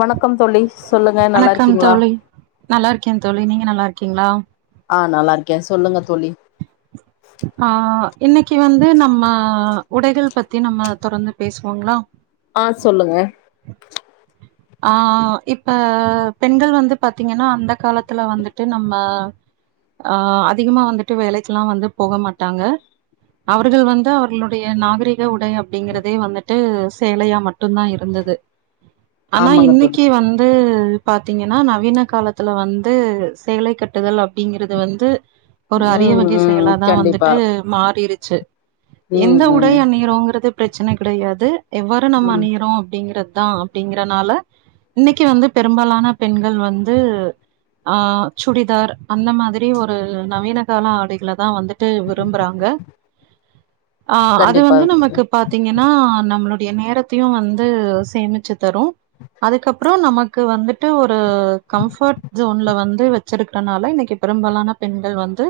வணக்கம் தோழி சொல்லுங்க வணக்கம் நல்லாருக்கீங்ளா? தோழி கிங்ளா? ஆ நல்லாருக்கே சொல்லுங்க தோழி ஆ இன்னக்கி வந்து நம்ம உடைகள் பத்தி நம்ம தொடர்ந்து பேசுவோங்ளா ஆ சொல்லுங்க ஆ இப்ப பெண்கள் வந்து பாத்தீங்கன்னா அந்த காலத்துல வந்துட்டு நம்ம ஆ அதிகமா வந்துட்டு வேலைக்குல்லா வந்து போக மாட்டாங்க அவர்கள் வந்து அவர்களுடைய நாகரீக உடை அப்டிங்கிறதே வந்துட்டு சேலையா மட்டுந்தா இருந்தது ஆனா ஆமாங்க தோழி இன்னக்கி வந்து பாத்தீங்கனா நவீன காலத்துல வந்து சேலை கட்டுதல் அப் டிங்கிறது வந்து ஒரு அரிய ம் வகை ம் செயலா தா கண்டிப்பா வந்துட்டு மாறிரு ச்சு ம் எந்த உடை ம் அணியிறோங்குறது பிரச்சன கிடயாது எவ்வாறு நம்ம ம் அணியிறோ அப்டிங்கிற தா அப்டிங்கிறனால இன்னக்கி வந்து பெரும்பாலான பெண்கள் வந்து ஆ சுடிதார் அந்த மாதிரி ஒரு நவீன கால ஆடைகளதா வந்துட்டு விரும்புறாங்க ஆ அது கண்டிப்பா வந்து நமக்குப் பாத்தீங்கன்னா நம்ளு டைய நேரத்தையு வந்து சேமிச்சு தரு அதுக்கப்றொ நமக்கு வந்துட்டு ஒ ரு கம்ஃபர்ட் ஜோன்ல வந் து வச்சுருக்றனால இன்னக்கி பெரும்பாலான பெண்கள் வந்து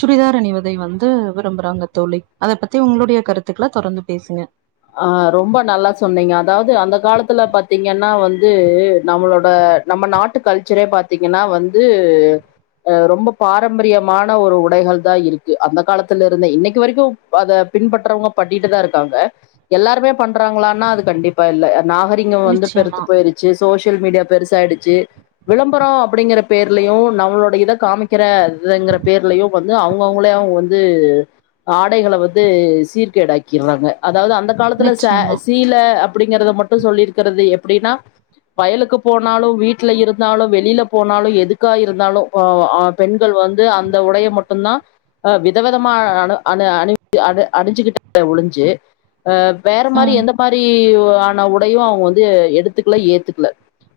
சுடிதார் அணிவதை வந்து விரும்புறாங்க தோழி அத பத்தி உங்ளுடைய கருத்துக்கள தொடர்ந்து பேசுங்க ஆ ரொம்ப நல்லா சொன்னீங்க அதாவ்து அந்த காலத்துல பாத்தீங்கன்னா வந்து நம்மளோட நம்ம நாட்டு கல்ச்சரே பாத்தீங்கன்னா வந்து அ ரொம்ப பாரம்பரியமான ஒரு உடைகள் தா இருக்கு அந்த காலத்துலருந்தே இன்னைக்கு வரைக்கு அத பின்பற்றவுங்க பண்ணிடிட்டுதா இருக்காங்க எல்லாருமே பண்றாங்களானா அது கண்டிப்பா இல்ல நாகரீகொ வந்து நிச்சயமா பெருத்துப் போயிருச்சு சோஷியல் மீடியா பெருசாயிடுச்சு விளம்பரோ அப்டிங்கிற பேர்லயு நம்ளோட இத காமிக்கிற இதங்கிற பேர்லயு வந்து அவுங்கவுங்களாவு வந்து ஆடைகள வந்து சீர்க்கேடாக்கிர்றாங்க அதாவுது அந் காலத்துல சே நிச்சயமா சீல அப் டிங்கறத மட்டு சொல்லிருக்கிறது எப்டின்னா வயலுக்கு போனாலு வீட்ல இருந்தாலு வெளியில போனாலு எதுக்கா இருந்தாலு ஆ ஆ பெண்கள் வந்து அந்த உடைய மட்டுந்தா ஆ விதவிதமா அணு அணு அணி அணி அணிஞ்சுகிட்டாங்களே ஒழிஞ்சு ஆ வேற மாரி ம். எந்த மாரி ஆன உடையு அவங்க வந்து எடுத்துக்கல ஏத்துக்கல.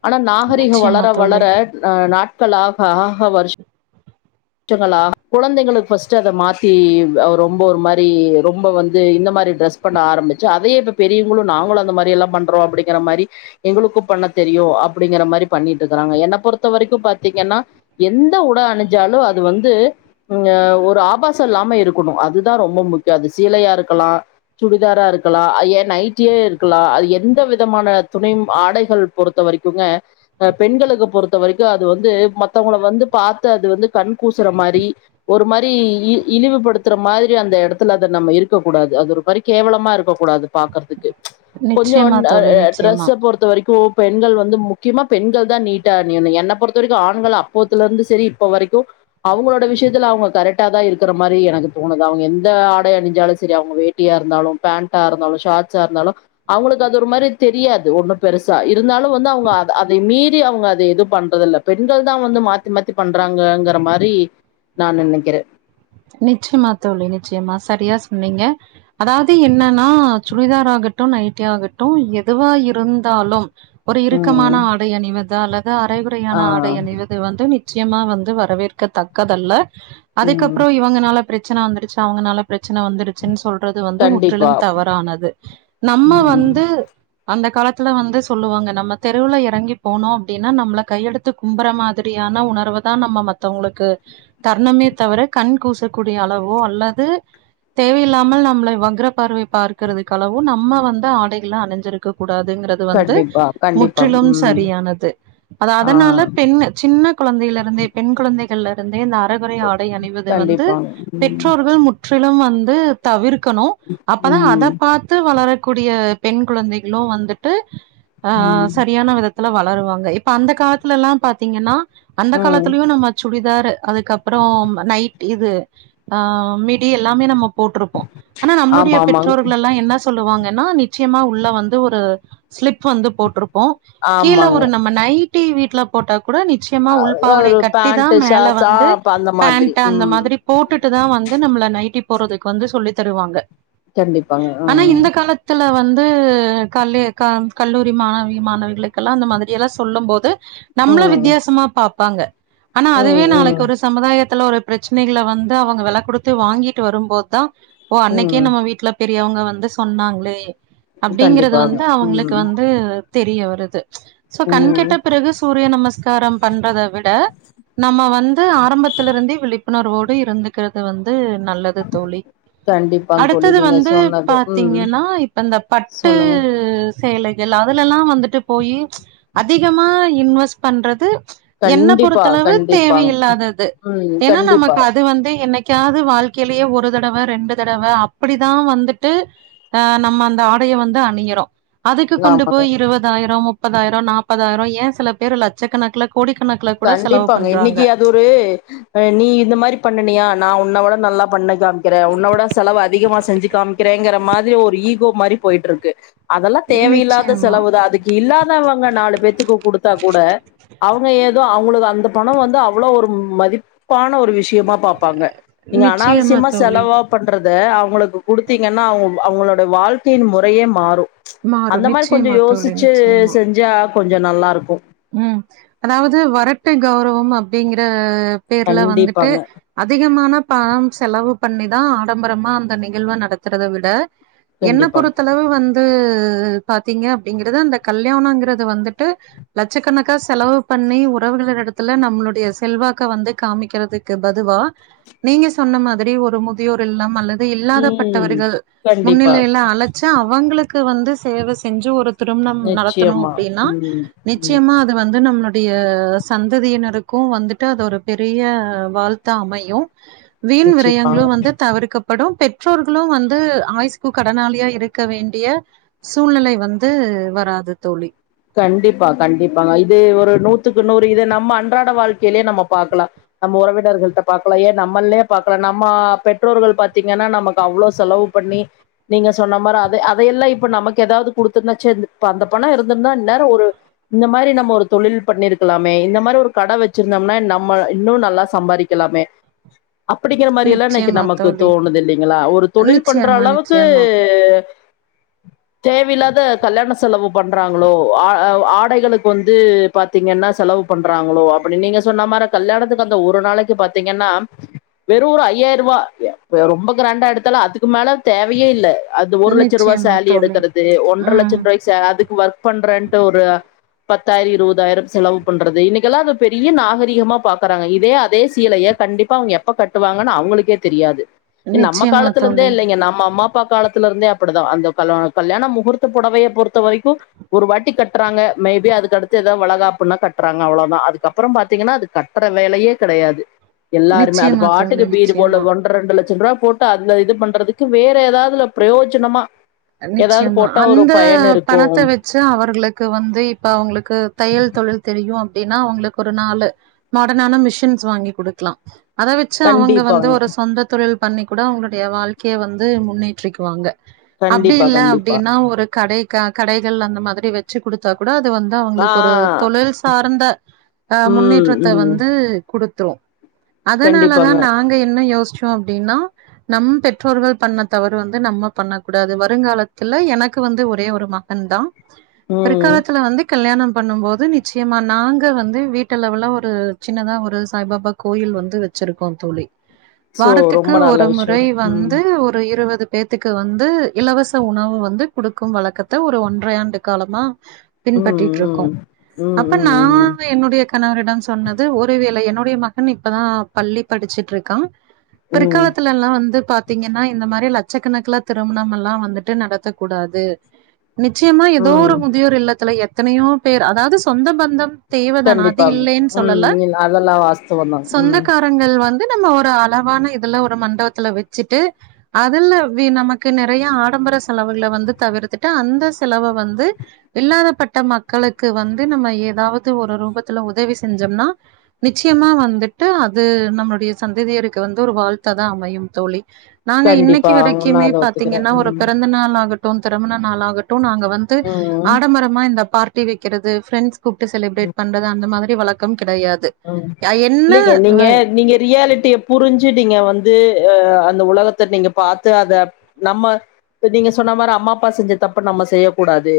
ஆனா நாகரீகோ நிச்சயமா வளர தோழி. வளர ஆ நாட் கள் ஆக ஆக வருஷங்களாக குழந்தைகளுக்கு ஃபஸ்ட்டு அத மாத்தி ஆ ரொம்ப ஒரு மாரி ரொம்ப வந்து இந்த மாரி ட்ரெஸ் பண்ண ஆரம்பிச்சு அதையே இப்ப பெரியவங்களு நாங்களு அந்த மாரி எல்லா பண்றோ அப்பிடிங்கிற மாரி எங்களுக்கு பண்ண தெரியும் அப்படிங்கிற மாரி பண்ணிட்டு இருக்கறாங்க என்னை பொறுத்த வரைக்கு பாத்தீங்கன்னா எந்த உட அணிஞ்சாலு அது வந்து ம் ஆ ஒரு ஆபாசோ இல்லாம இருக்கணு அதுதா ரொம்பொ முக்கியோ அது சீலையா இருக்கலா சுடிதாரா இருக்கலா ஆ ஏன் நைட்டியே இருக்கலா அது எந்த விதமான துணியும் ஆடைகள் பொறுத்த வரைக்குங்க அ பெண்களுக்கு பொறுத்தவரைக்கு அது வந்து மத்தவங்கள வந்து பாத்து அது வந்து கண் கூசுற மாரி ஒரு மாரி இ இழிவுபடுத்துற மாதிரி அந்த எடத்துல அத நம்ம இருக்கக் கூடாது அது ஒரு மாரி கேவலமா இருக்கக் கூடாது பாக்கறதுக்கு நிச்சயமா கொஞ்சோண்ட் ஆ தோழி, ஆ நிச்சயமா. ட்ரெஸ்ஸ பொறுத்த வரைக்கு பெண்கள் வந்து முக்கியமா பெண்கள்தா நீட்டா அணியணு என்ன பொறுத்த வரைக்கு ஆண்கள் அப்போதுல இருந்து சரி இப்ப வரைக்கு அவங்களோட விஷயத்துல அவங்க கரெக்டாதா இருக்கற மாரி எனக்கு தோணுது. அவங்க எந்த ஆடை அணிஞ்சாலு சரி அவங்க வேட்டியா இருந்தாலு பேண்ட்டா இருந்தாலு ஷார்ட்ஸா இருந்தாலு அவங்களுக்கு அது ஒரு மாரி தெரியாது ஒண்ணு பெருசா. இருந்தாலு வந்து அவங்க அத அதைய மீறி அவங்க எது எதும் பண்றது இல்ல. பெண்கள்தா வந்து மாத்தி மாத்தி பண்றாங்கங்கற மாரி நா நெனைக்கிறே. நிச்சயமா தோழி நிச்சயமா சரியா சொன்னீங்க. அதாவது என்னன்னா சுடிதாராகட்டு நைட்டி ஆகட்டு எதுவா இருந்தாலும் ஒரு இறுக்கமான ம். ஆடை அணிவதால து அரைகுறையான ஆ. ஆடை அணிவது வந்து நி ச்சயமா வந்து வரவேற்கத்தக்கதல்ல ம் அதுக்கப்புறம் இவங்கனால பிரச்சன வந்துருச்சு அவங்கனால பிர ச்சன வந்துருச்சுன்னு சொல்றது வந்து கண்டிப்பா. முற்றிலும் தவறானது. நம்ம ம். வந்து அந்த கால த்துல வந்து சொல்லுவாங்க நம்ம தெருவுல எறங்கி போனோ அப்டின்னா நம்மள கையெடுத்து கும்புற மாதிரியான உணர்வுதா நம்ம மத்தவங்களுக்கு தர்ணமே தவிர கண் கூசக்கூடிய அளவோ அல்லது தேவையில்லாமல் நம்மள வக்ர பார்வை பார்க்கிறதுக்கு அளவோ நம்ம வந்து ஆடைகள்லா அணிஞ்சிருக்க கூடாதுங்கிறது வந்து கண்டிப்பா, கண்டிப்பா. முற்றிலும் ம். சரியானது. அது ஆ அதனால பெண் சின்ன குழந்தைல இருந்தே பெண் குழந்தை கள்ல இருந்தே இந்த அரகுறை ஆடை அணிவ து வந்து கண்டிப்பாங்க ம் பெற்றோர்கள் முற் றிலும் வந்து தவிர் க்கணு அப்பதா அத ம் பாத்து வளரக்கூடிய பெண் குழந்தைகளு வந்துட்டு ஆ ஆ ம் சரியான விதத்துல வளருவாங் ல இப்ப அந்த காலத்துல எல்லா பாத்தீங்கன்னா அந்த ம் காலத்துலயு நம்ம சுடிதார் அதுக்கப்புறோ நை இது ஆ மிடி எல்லாமே நம்ம போட்டிருப்போ ஆனா ஆமா நம்மளுடைய ஆமாங் பெற்றோர்களெல்லா என்ன சொ சொல்லுவாங்கன்னா நிச்சயமா உள்ள வந்து ஒரு ஸ்லிப் வந்து போட்டிருப்போ கீழ ஆமாங்க ஒரு நம்ம நை டீ வீட்ல போட்டாக் கூட நிச்சயமா அ உள்பாவடைய ஒரு கட்டி தா பேண்ட் மேல ஷார்ட்ஸ் ஆ வந்து அப்ப அந்த பேண் மாதிரி ந அந்த ம் மாதிரி போட்டுட்டு தா வந்து நம்மள நை விக்கி போறதுக்கு வந்து சொல்லி தருவாங்க கண்டிப்பாங்க ஆனா ம் இந்த காலத்துல வந் வந்து கல்லே கல்லூரி மாணவி மாணவிகளுக்கெல்லா அந்த மாதிரியெல்லா சொல்லு போது நம்மள ம் வித்தியாசமா பாப் வாங்க ஆனா அதுவே ம் நாளைக்கு ம் ஒரு சமுதாயத் கலோ ரெப் பிரச்சனைகள வந்து அவுங்க வெல குடுத்து வாங்கிட்டு வரும்போது தா ஓ அன்னைக்கே ம் நம்ம வீட்ல பெ அப்டி அவுங்க வந்து சொன்னாங்ளே அப்டிங்குறது கண்டிப்பாங்க வந்து அவுங்களுக்கு ம் வந்து தெரிய வருது ச் சொ ம் கண்கெட்ட பிறகு சூரிய நமஸ்கார பண்றத விட நம்ம வந்து ஆரம்பத்துல இருந்தே விழிப் உணர்வோடு இருந்துக்குறது வந்து இது நல்லது தோழி கண்டிப்பாங்க தோழி அடுத்தது நீங்க வந்து சொன்னது ம் பாத்தீங்கன்னா இப்ப இந்த பட்டு சொல்லுங்க செயலைகள் அதுலலா வந்துட்டு போய் ச் அதிகமா இன்வெஸ் பண்றது ச் என்ன கண்டிப்பா பொறுத்தளவு கண்டிப்பாங்க தேவையில்லாதது ம் எனா கண்டிப்பா நமக்கு அது வந்து என்னைக்காவது வாழ்க்கையிலயே ஒரு தடவ ரெண்டு தடவ அப்டிதா வந்துட்டு ஆ நம்ம அந்த ஆடைய வந்து அணியிறோ அதுக்கு கொண்டு ஆமாங்க போய் இருபதாயிரோ முப்பதாயிர நாப்பதாயிர ஏ சில பேர் லட்சக்கணக்குல கோடிக்கணக்குல கூட செலவு கண்டிப்பாங்க பண்றாங்க. இன்னைக்கு அது ஒரு அ நீ இந்த மாரி பண்ணினியா நா உன்னோட நல்லா பண்ணே காமிக்கிறே உன்னோட செலவு அதிகமா செஞ்சு காமிக்கிறேங்கிற மாரி ஒரு ஈகோ மாரி போயிட்டு இருக்கு அதெல்லா தேவையில்லாத நிச்சயமா. செலவு தா அதுக்கு இல்லாதவங்க நாலு பேத்துக்கு குடுத்தா கூட அவுங்க ஏது அது அந்த பண வந்து அவ்வளவு ஒரு மதிப்பான ஒரு விஷய முக்கியமா பாப்பாங்க நீங்க நிச்சயமா அனாவசியமா தோழி. செலவா பண்றது இத அவுங்களுக்கு குடுத்தீங்கன்னா அவுங்க அவங்களோட வாழ்க்கை முறையே மாறு ச் அந்த மாறும். மாரி கொஞ்ச நிச்சயமா தோழி, யோசிச்சு நிச்சயமா. செஞ்சா கொஞ்ச நல்லா இருக்கு ம் அதாது வறட்டு கௌரவ அப்டிங்கற பேர்ல வந்துட்டு கண்டிப்பாங்க அதிகமானப் பம் செலவு பண்ணிதா ஆடம்பரமா அந்த நிகழ்வ நடத்துறத விட என்ன கண்டிப்பாங்க பொறுத்தளவு வந்து உஉ பாத்தீங்க அப்டிங்கறது அந்த கல்யாணங்கறது வந்துட்டு லட்சக்கணக்காக செலவு பண்ணி உறவுகள் எடத்துல நம்மளுடைய செல்வாக்க வந்து காமிக்கறதுக்கு பதுவா நீங்க சொன்ன மாரி ஒரு முதியோர் இல்ல அல்ல த ம் இல்லாதப்பட்டவர்கள் கண்டிப்பா முன்னிலையில அழைச்ச அவுங்களுக் க்கு வந்து சேவ செஞ்சு ஒருக் திருமண நடத்தணு நிச்சயமா அப்டின்னா ம் ம் நிச்சயமா அது வ அது வந்து நம்மளுடைய சந்ததியினருக்கு வந்துட்டு அது ஒரு பெரிய வாழ்த்தா அமையு வீண் விரயங்களு நிச்சயமாங்க வந்து தவிர்க்கப் படும் பெற்றோர்களு வந்து ஆயுஸ்கு கடனாளியா இருக்க வேண்டிய சூழ்நிலை வந்து வராது தோழி கண்டிப்பா கண்டிப்பாங்க இது ஒரு நூத் இது நூத்துக்கு நூறு இத நம்ம அன்றாட வாழ்க்கையிலே நம்ம பாக்கலா நம்ம உறவினர்கள பாக்கலா ஏன் நம்மல்லே நம்ம பெற்றோர்கள் பாத்தீங்கன்னா நமக்கு அவ்ளோ செலவு பண்ணி நீங்க சொன்ன மாரி அத அதையெல்லா இப்ப நமக்கு ஏதாது குடுத்து செ அந்த பண இந்துருந்தா இந்நேர ஒரு இந்த மாரி நம்ம ஒரு தொழில் பண்ணிருக்கலாமே இந்த மாரி ஒரு கட வச்சுருந்தோம்னா நம்ம இன்னு நல்லா சம்பாதிக்கலாமே அப்டிங்கிற மாரி எல்லா இன்னைக்கு நிச்சயமா நமக்கு தோழி தோணுது இல்லிங்களா ஒரு தொழில் பண்ற நிச்சயமா அளவுக்கு நிச்சயமா தேவ இல்லாத கல்யாண செலவு பண் ட்றாங்களோ ஆ ஆடைகளுக்கு வந்து பாத்தீங்கன்னா செலவு பண்றாங்களோ அப்டி நீங்க சொன்ன மாரி கல்யாணத்துக்கு அந்த ஒரு நாளைக்கு பாத்தீங்கன்னா வெறும் ஒரு ஐயாயிர ரூபா ரொம்ப கிராண்டா எடுத்தாலோ அதுக்கு மேல தேவயே இல்ல அது ஒரு லட்ச ரூபா நிச்சயமா சேலி தோழி எடுக்குறது ஒன்றர லட்ச ம் ரூபாய்க்கு அதுக் பண்றேன்ட்டு ஒரு அ பத்தாயிர இருபதாயிர செலவு பண்றது இன்னைக்கெல்லாம் அது பெரிய நாகரீகமா பாக்குறாங்க இதே அதே சீலைய கண்டிப்பா அவங்க எப்ப கட்டுவாங்கன்னு அவங்களுக்கே தெரியாது நம்ம நிச்சயமா காலத்துல இந்தே தோழி இல்லைங்க நம்ம அம்மா ப்பா காலத்தில இருந்தே அப்பிடிதா அந்த கல் கல்யாண முகூர்த்த போடவைய பொறுத்த வரைக்கு ஒரு வாட்டி கட்டுறாங்க மேபி அதுக்கடுத்து ஏதா வலகாப்புன்னா கட்டுறாங்க அவ்ளோதா அதுக்கப்புறோ பாத்தீங்கன்னா அது கட்டுற வேலையே கெடையாது எல்லாருமே அது நிச்சயமா தோழி பாட்டுக்கு பீடு நிச்சயமா போல ஒன்ற ரெண்டு லட்ச த்துவா போட்டு அதுல இது பண்றதுக்கு வேற ஏதாதுல பிரயோஜனமா ஏதாவது போட்டா ஒரு பயன் இருக்கும் ச்சி அவர்களுக்கு வந்து இப்ப அவங்களுக்கு தையல் தொழி தெரியு அப்பிடின்னா அவங்களுக்கு ஒரு நாலு மாடனான மிஷின்ஸ் வாங்கி குடுக்கலா அத வச்சி அவுங்க வந்து கண்டிப்பாங்க ஒரு சொந்த தொழில் பண்ணி கூட அவுங்களுடைய வாழ்க்கைய வந்து முன்னேற்றிக்குவாங்க அப்பிடி கண்டிப்பா இல்ல கண்டிப்பா அப்பிடின்னா ஒரு கடை க கடைகள் அந்த மாதிரி வச்சு குடுத்தா கூட த் வந்து ஆ அவங்களுக்கு ஒரு தொழில் சார்ந்த அ ம் முன்னேற்றத்த ம் வந்து குடுத் த்திரு அதனாலதா கண்டிப்பாங்க நாங்க என்ன யோஷ் ஷோ அப்பிடின்னா நம் பெற்றோர்கள் பண்ண தவறு வந்து நம்ம பண்ணக் கூடாது வருங்காலத்துல எனக்கு வந்து ஒரே ஒரு மகன் தா ம் பிற்க்காலத்துல வந்து கல்யாணம் பண்ணு போது நிச்சயமா நாங்க வந்து வீட்டுலெவல்லா ஒரு சின்னதா ஒரு சாய்பாபா கோயில் வந்து வெச்சிருக்கோ தோழி சோ வாரத்துக்கு ரொம்ப நல்ல ஒரு முறை விஷயம் ம் வந்து ஒரு இருவத் இது பேத்துக்கு வந் து இலவச உணவு வந்து குடுக்கும் வழக்கத்த ஒரு ஒன்றை ஆண்டு காலமா ம் பின்பற்றிட்டு இருக்கோ ம் ம் அப்ப நா ம் வே என்னுடைய க கணவரிடம் சொன்னது ஒரு வேலை என்னுடைய மகன் இப்பதா பள்ளி படிச்சிட்யிருக்கா ம் பிற்காலத்துல்லா வந்து பாத் த்தீங்கன்னா இந்த மாரி லட்சக்கணக்குல திருமணம்ல்லா வந்துட்டு நடத்தக் கூடாது நிச்சயமா ஏதோ ஒரு ம் முதியோர் இல்லத்துல எத் எத்தனையோ பேர் அதாவது சொந்த பந்தம் தேவதான அது கண்டிப்பா இல்லேன்னு ம் சொல்லல எ அதெல்லா வாஸ்துவதா ம் இதுநம்ம ஒரு அளவான இதுல ஒரு மண்வத்துல வெச்சிட்டு அதுல்ல வி நமக் கு நறைய ஆடம்பர செலவுகள வந்து தவிர்த்துட்டு அந்த செலவ வந்து இல்லாதப்பட்ட மக்களுக்கு வந்து நம்ம ஏதாவது ஒரு ரூபத்துல உதவி செஞ்சோம்னா நிச்சயமா வந்துட்டு அது நம்மளுடைய சந்ததியருக்கு வந்து ஒரு வாழ்த்தா தா அமையும் தோழி நாங்க இன்னைக்கி கண்டிப்பா நா வரைக்குமே அத பாத் ஒத்துக்கிறே பாத்திங்கன்னா ஒரு ம் பிறந்த நாள் ஆகட் ட்டோ திருமனா நாலாக டோ நாங்க வந்து ம் ஆடம்பரமா இந்த பார்ட் டீ வெக்கிறது ஃப்ரெண்ஸ் கூப்ட்டு செலிப்ரேட் பண்றது அந்த மாதிரி வழக் அ இல்லங்க அ நீங்க நீங்க ரியாலிட்டிய புரிஞ்சு நீங்க வந்து அந்த உலகத்த நீங்க பாத்து அத நம்ம நீங்க சொன்ன மாரி அம்மா அப்பா செஞ்ச தப்ப நம்ம செய்யக்கூடாது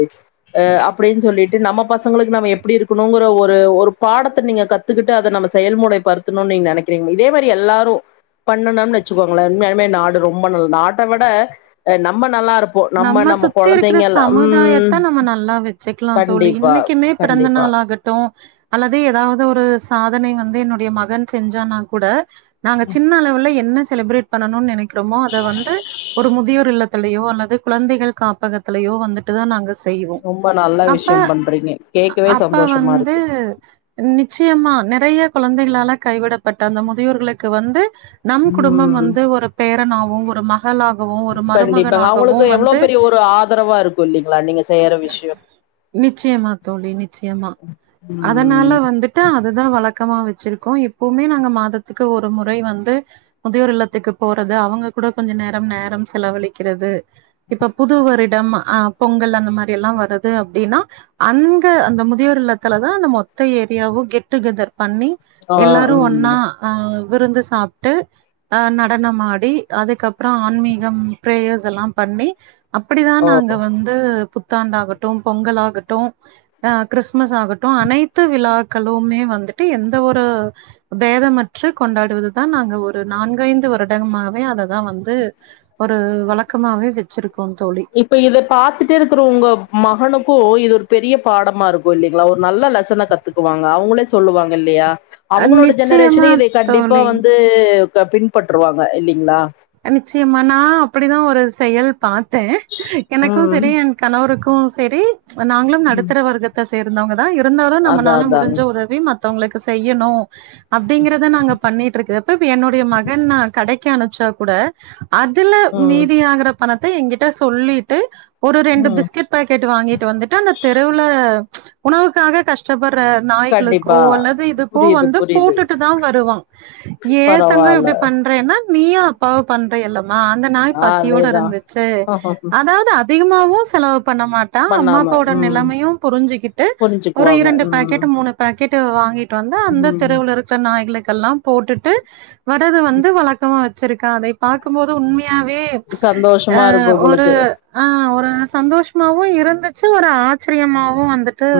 அ அப்டின்னு சொல்லிட்டு நம்ம பசங்களுக்கு நம்ம எப்டி இருக்கணுங்கிற ஒரு ஒரு பாடத்த நீங்க க கத்துக்கிட்டு அதநம்ப செயல்முறைபடுத்தனும்னு நீங்க நினைக்கிறீங்க இதே மாரி எல்லாரு பண்ணணும் வச்சுக்கோங்கலே உண்மையாலுமே நாடு ரொம்ப நல்ல நாட்ட விட ஆ நம்பன் நம்ம சுத்தி இருக்குற ம் சமுதாயத்த நம்ம நல்லா வச்சுக்கலா தோழி கண்டிப்பா இன்னைக்குமே கண்டிப்பா பிறந்தநாள் ஆகட்டு அல்லது எதாவது ஒரு சாதனை வந்து என்னுடைய மகன் செஞ்சானா கூட நாங்க சின்ன அளவுல என்ன செலப்ரேட் பண்ணனும்னு நனைக் க்றமோ அத வந்து ஒரு முதியோர் இல்லத் திலையோ அல்லது குழந்தைகள் காப்பகத்துலயோ வந்துட்டு தா நாங்கஸ் செய்வோ ரொம்ப நல்ல அப்ப விஷயம் பண்றீங்க கேக்கவே அப்ப சந்தோஷமா வந்து இருக்கு நிச்சயமா நறைய குழந்தைகளால கைவிடப்பட்ட அந்த முதியோர்களுக்கு வந்து நம் குடும்பம் ம் வந்து ஒரு பேரனாவ் ஓங்குறோமா மகளாகவு ஒரு மருமகனாகவு எவ்வள வந்து பெரிய ஒரு ஆதரவா இருக்கு இல்லைங்களா நீங்க செய்யற விஷயோ நிச்சயமா தோழி, நிச்சயமா. உ ழக்கமா வச்சிருக்கோ இப்பவுமே நாங்க மாதத்துக்கு ஒரு முறை வந்து முதியோர் இல்லத்துக்கு போறது அவங்க கூட கொஞ்ச நேரோ நேரம் செலவழிக்கிறது இப்ப புது வருடம் அ பொங்கல் அந்த மாரி எல்லா வருது அப்டின்னா அங்க அந்த முதியோர் இல்லத்துலதா அந்த மொத்த ஏரியாவு கெட் டுகெதர் பண்ணி ஆ எல்லாரு ஒன்னா ம் ஆவ் விருந்து சாப்ட்டு ஆ நடனமாடி அதுக்கப்புற ஆன்மீகம் பிரேயர்ஸ் எல்லா பண்ணி அப்டிதா நாங்க ஓ வந்து புத்தாண்டாகட்டு பொங்கல் ஆகட்டு அ கிறிஸ்துமஸ் ஆகட்டு அனைத்து விழாக்களுமே வந்துட்டு எந்த ஒரு பேதமற்று கொண்டாடுவதுதா நாங்க ஒரு நான்கைந்து வருடமாவே அததா வந்து ஒரு வழக்க பழக்கமாவே வச்சிருக்கு இப்ப இத பத்துட்டு இருக்கிற உங்க மகனுக்கு இது ஒரு பெரிய பாடமா இருக்கு இல்லைங்ளா ஒரு நல்ல லெசன கத்துக்குவாங்க அவுங்களே சொல்லுவாங்க இல்லையா அஹ் அவுங்களோட நிச்சயமா ஜெனரேஷன இத கண்டிப்பா தோழி வந்து பின்பற்றுவாங்க இல்லைங்ளா நிச்சயமா நா அப்டிதா ஒரு செயல் பா தே எனக்கு ம் சரி என் கணவருக்கு க்கு செரி நாங்களு ம் நடுத்தர வர்க்கத்த இருந்தாங்க இருந்தாலு அதா நம்மளால அதாங்க முடிஞ்ச உதவி ம மத்தவங்களுக்கு செய்யணு அப்டீங்கறத நாங்க பண்ணிட்டு இருக்கப்ப இப்ப என்னுடைய மகன் நா கடைக்க கடைக்கு அனுப்பிச்சா கூட அதுல ம் மீதியாகுற பணத்த என்கிட்ட சொல்லிட்டு ஒரு ரெண்டு ம் பிஸ்கட் பாக்கெட் வாங்கிட்டு வந்துட்டு அந்த தெருவுல உணவுக்காக கஷ்டப்பட்டு நாய்களுக்கோ கண்டிப்பா அல்லது இதுக்கோ புரியுது வந்து புரியுது போட்டுட்டு தா வருவா ஏத்தங்கோ பரவால்ல இப்டி பண்றேன்னா நீயா பண்ற எல்லா அந்த நாய் பசியோட அதேதா இருந்துச்சு அதாவது அதிகமாவு செல பண்ண மாட்டா அம்மா பண்ணாம அப்பாவோட ம் நெலமயு புரிஞ்சுக்கிட்டு ஒரு புரிஞ்சுக்குவாங்க இரண்டு ம் பாக்கெட் மூனு பாக்கெட் கேட்டு வாங்கிட்டு வந்து அந்த ம் தெருவுல இருக்ற நாய்களுக்கு கெல்லா போட்டுட்டு வரது வந்து வழக்கமா வச்ச ருக்க அத பாக்கும் போது உண்ம உண்மையாவே சந்தோஷமா இருக்கு ஒரு உங்களுக்கு ஆ ஒரு சந்தோஷமாவவும் இருந்துச்சு ஒரு ஆச்சரியமாவும் வந்துட்டு ம்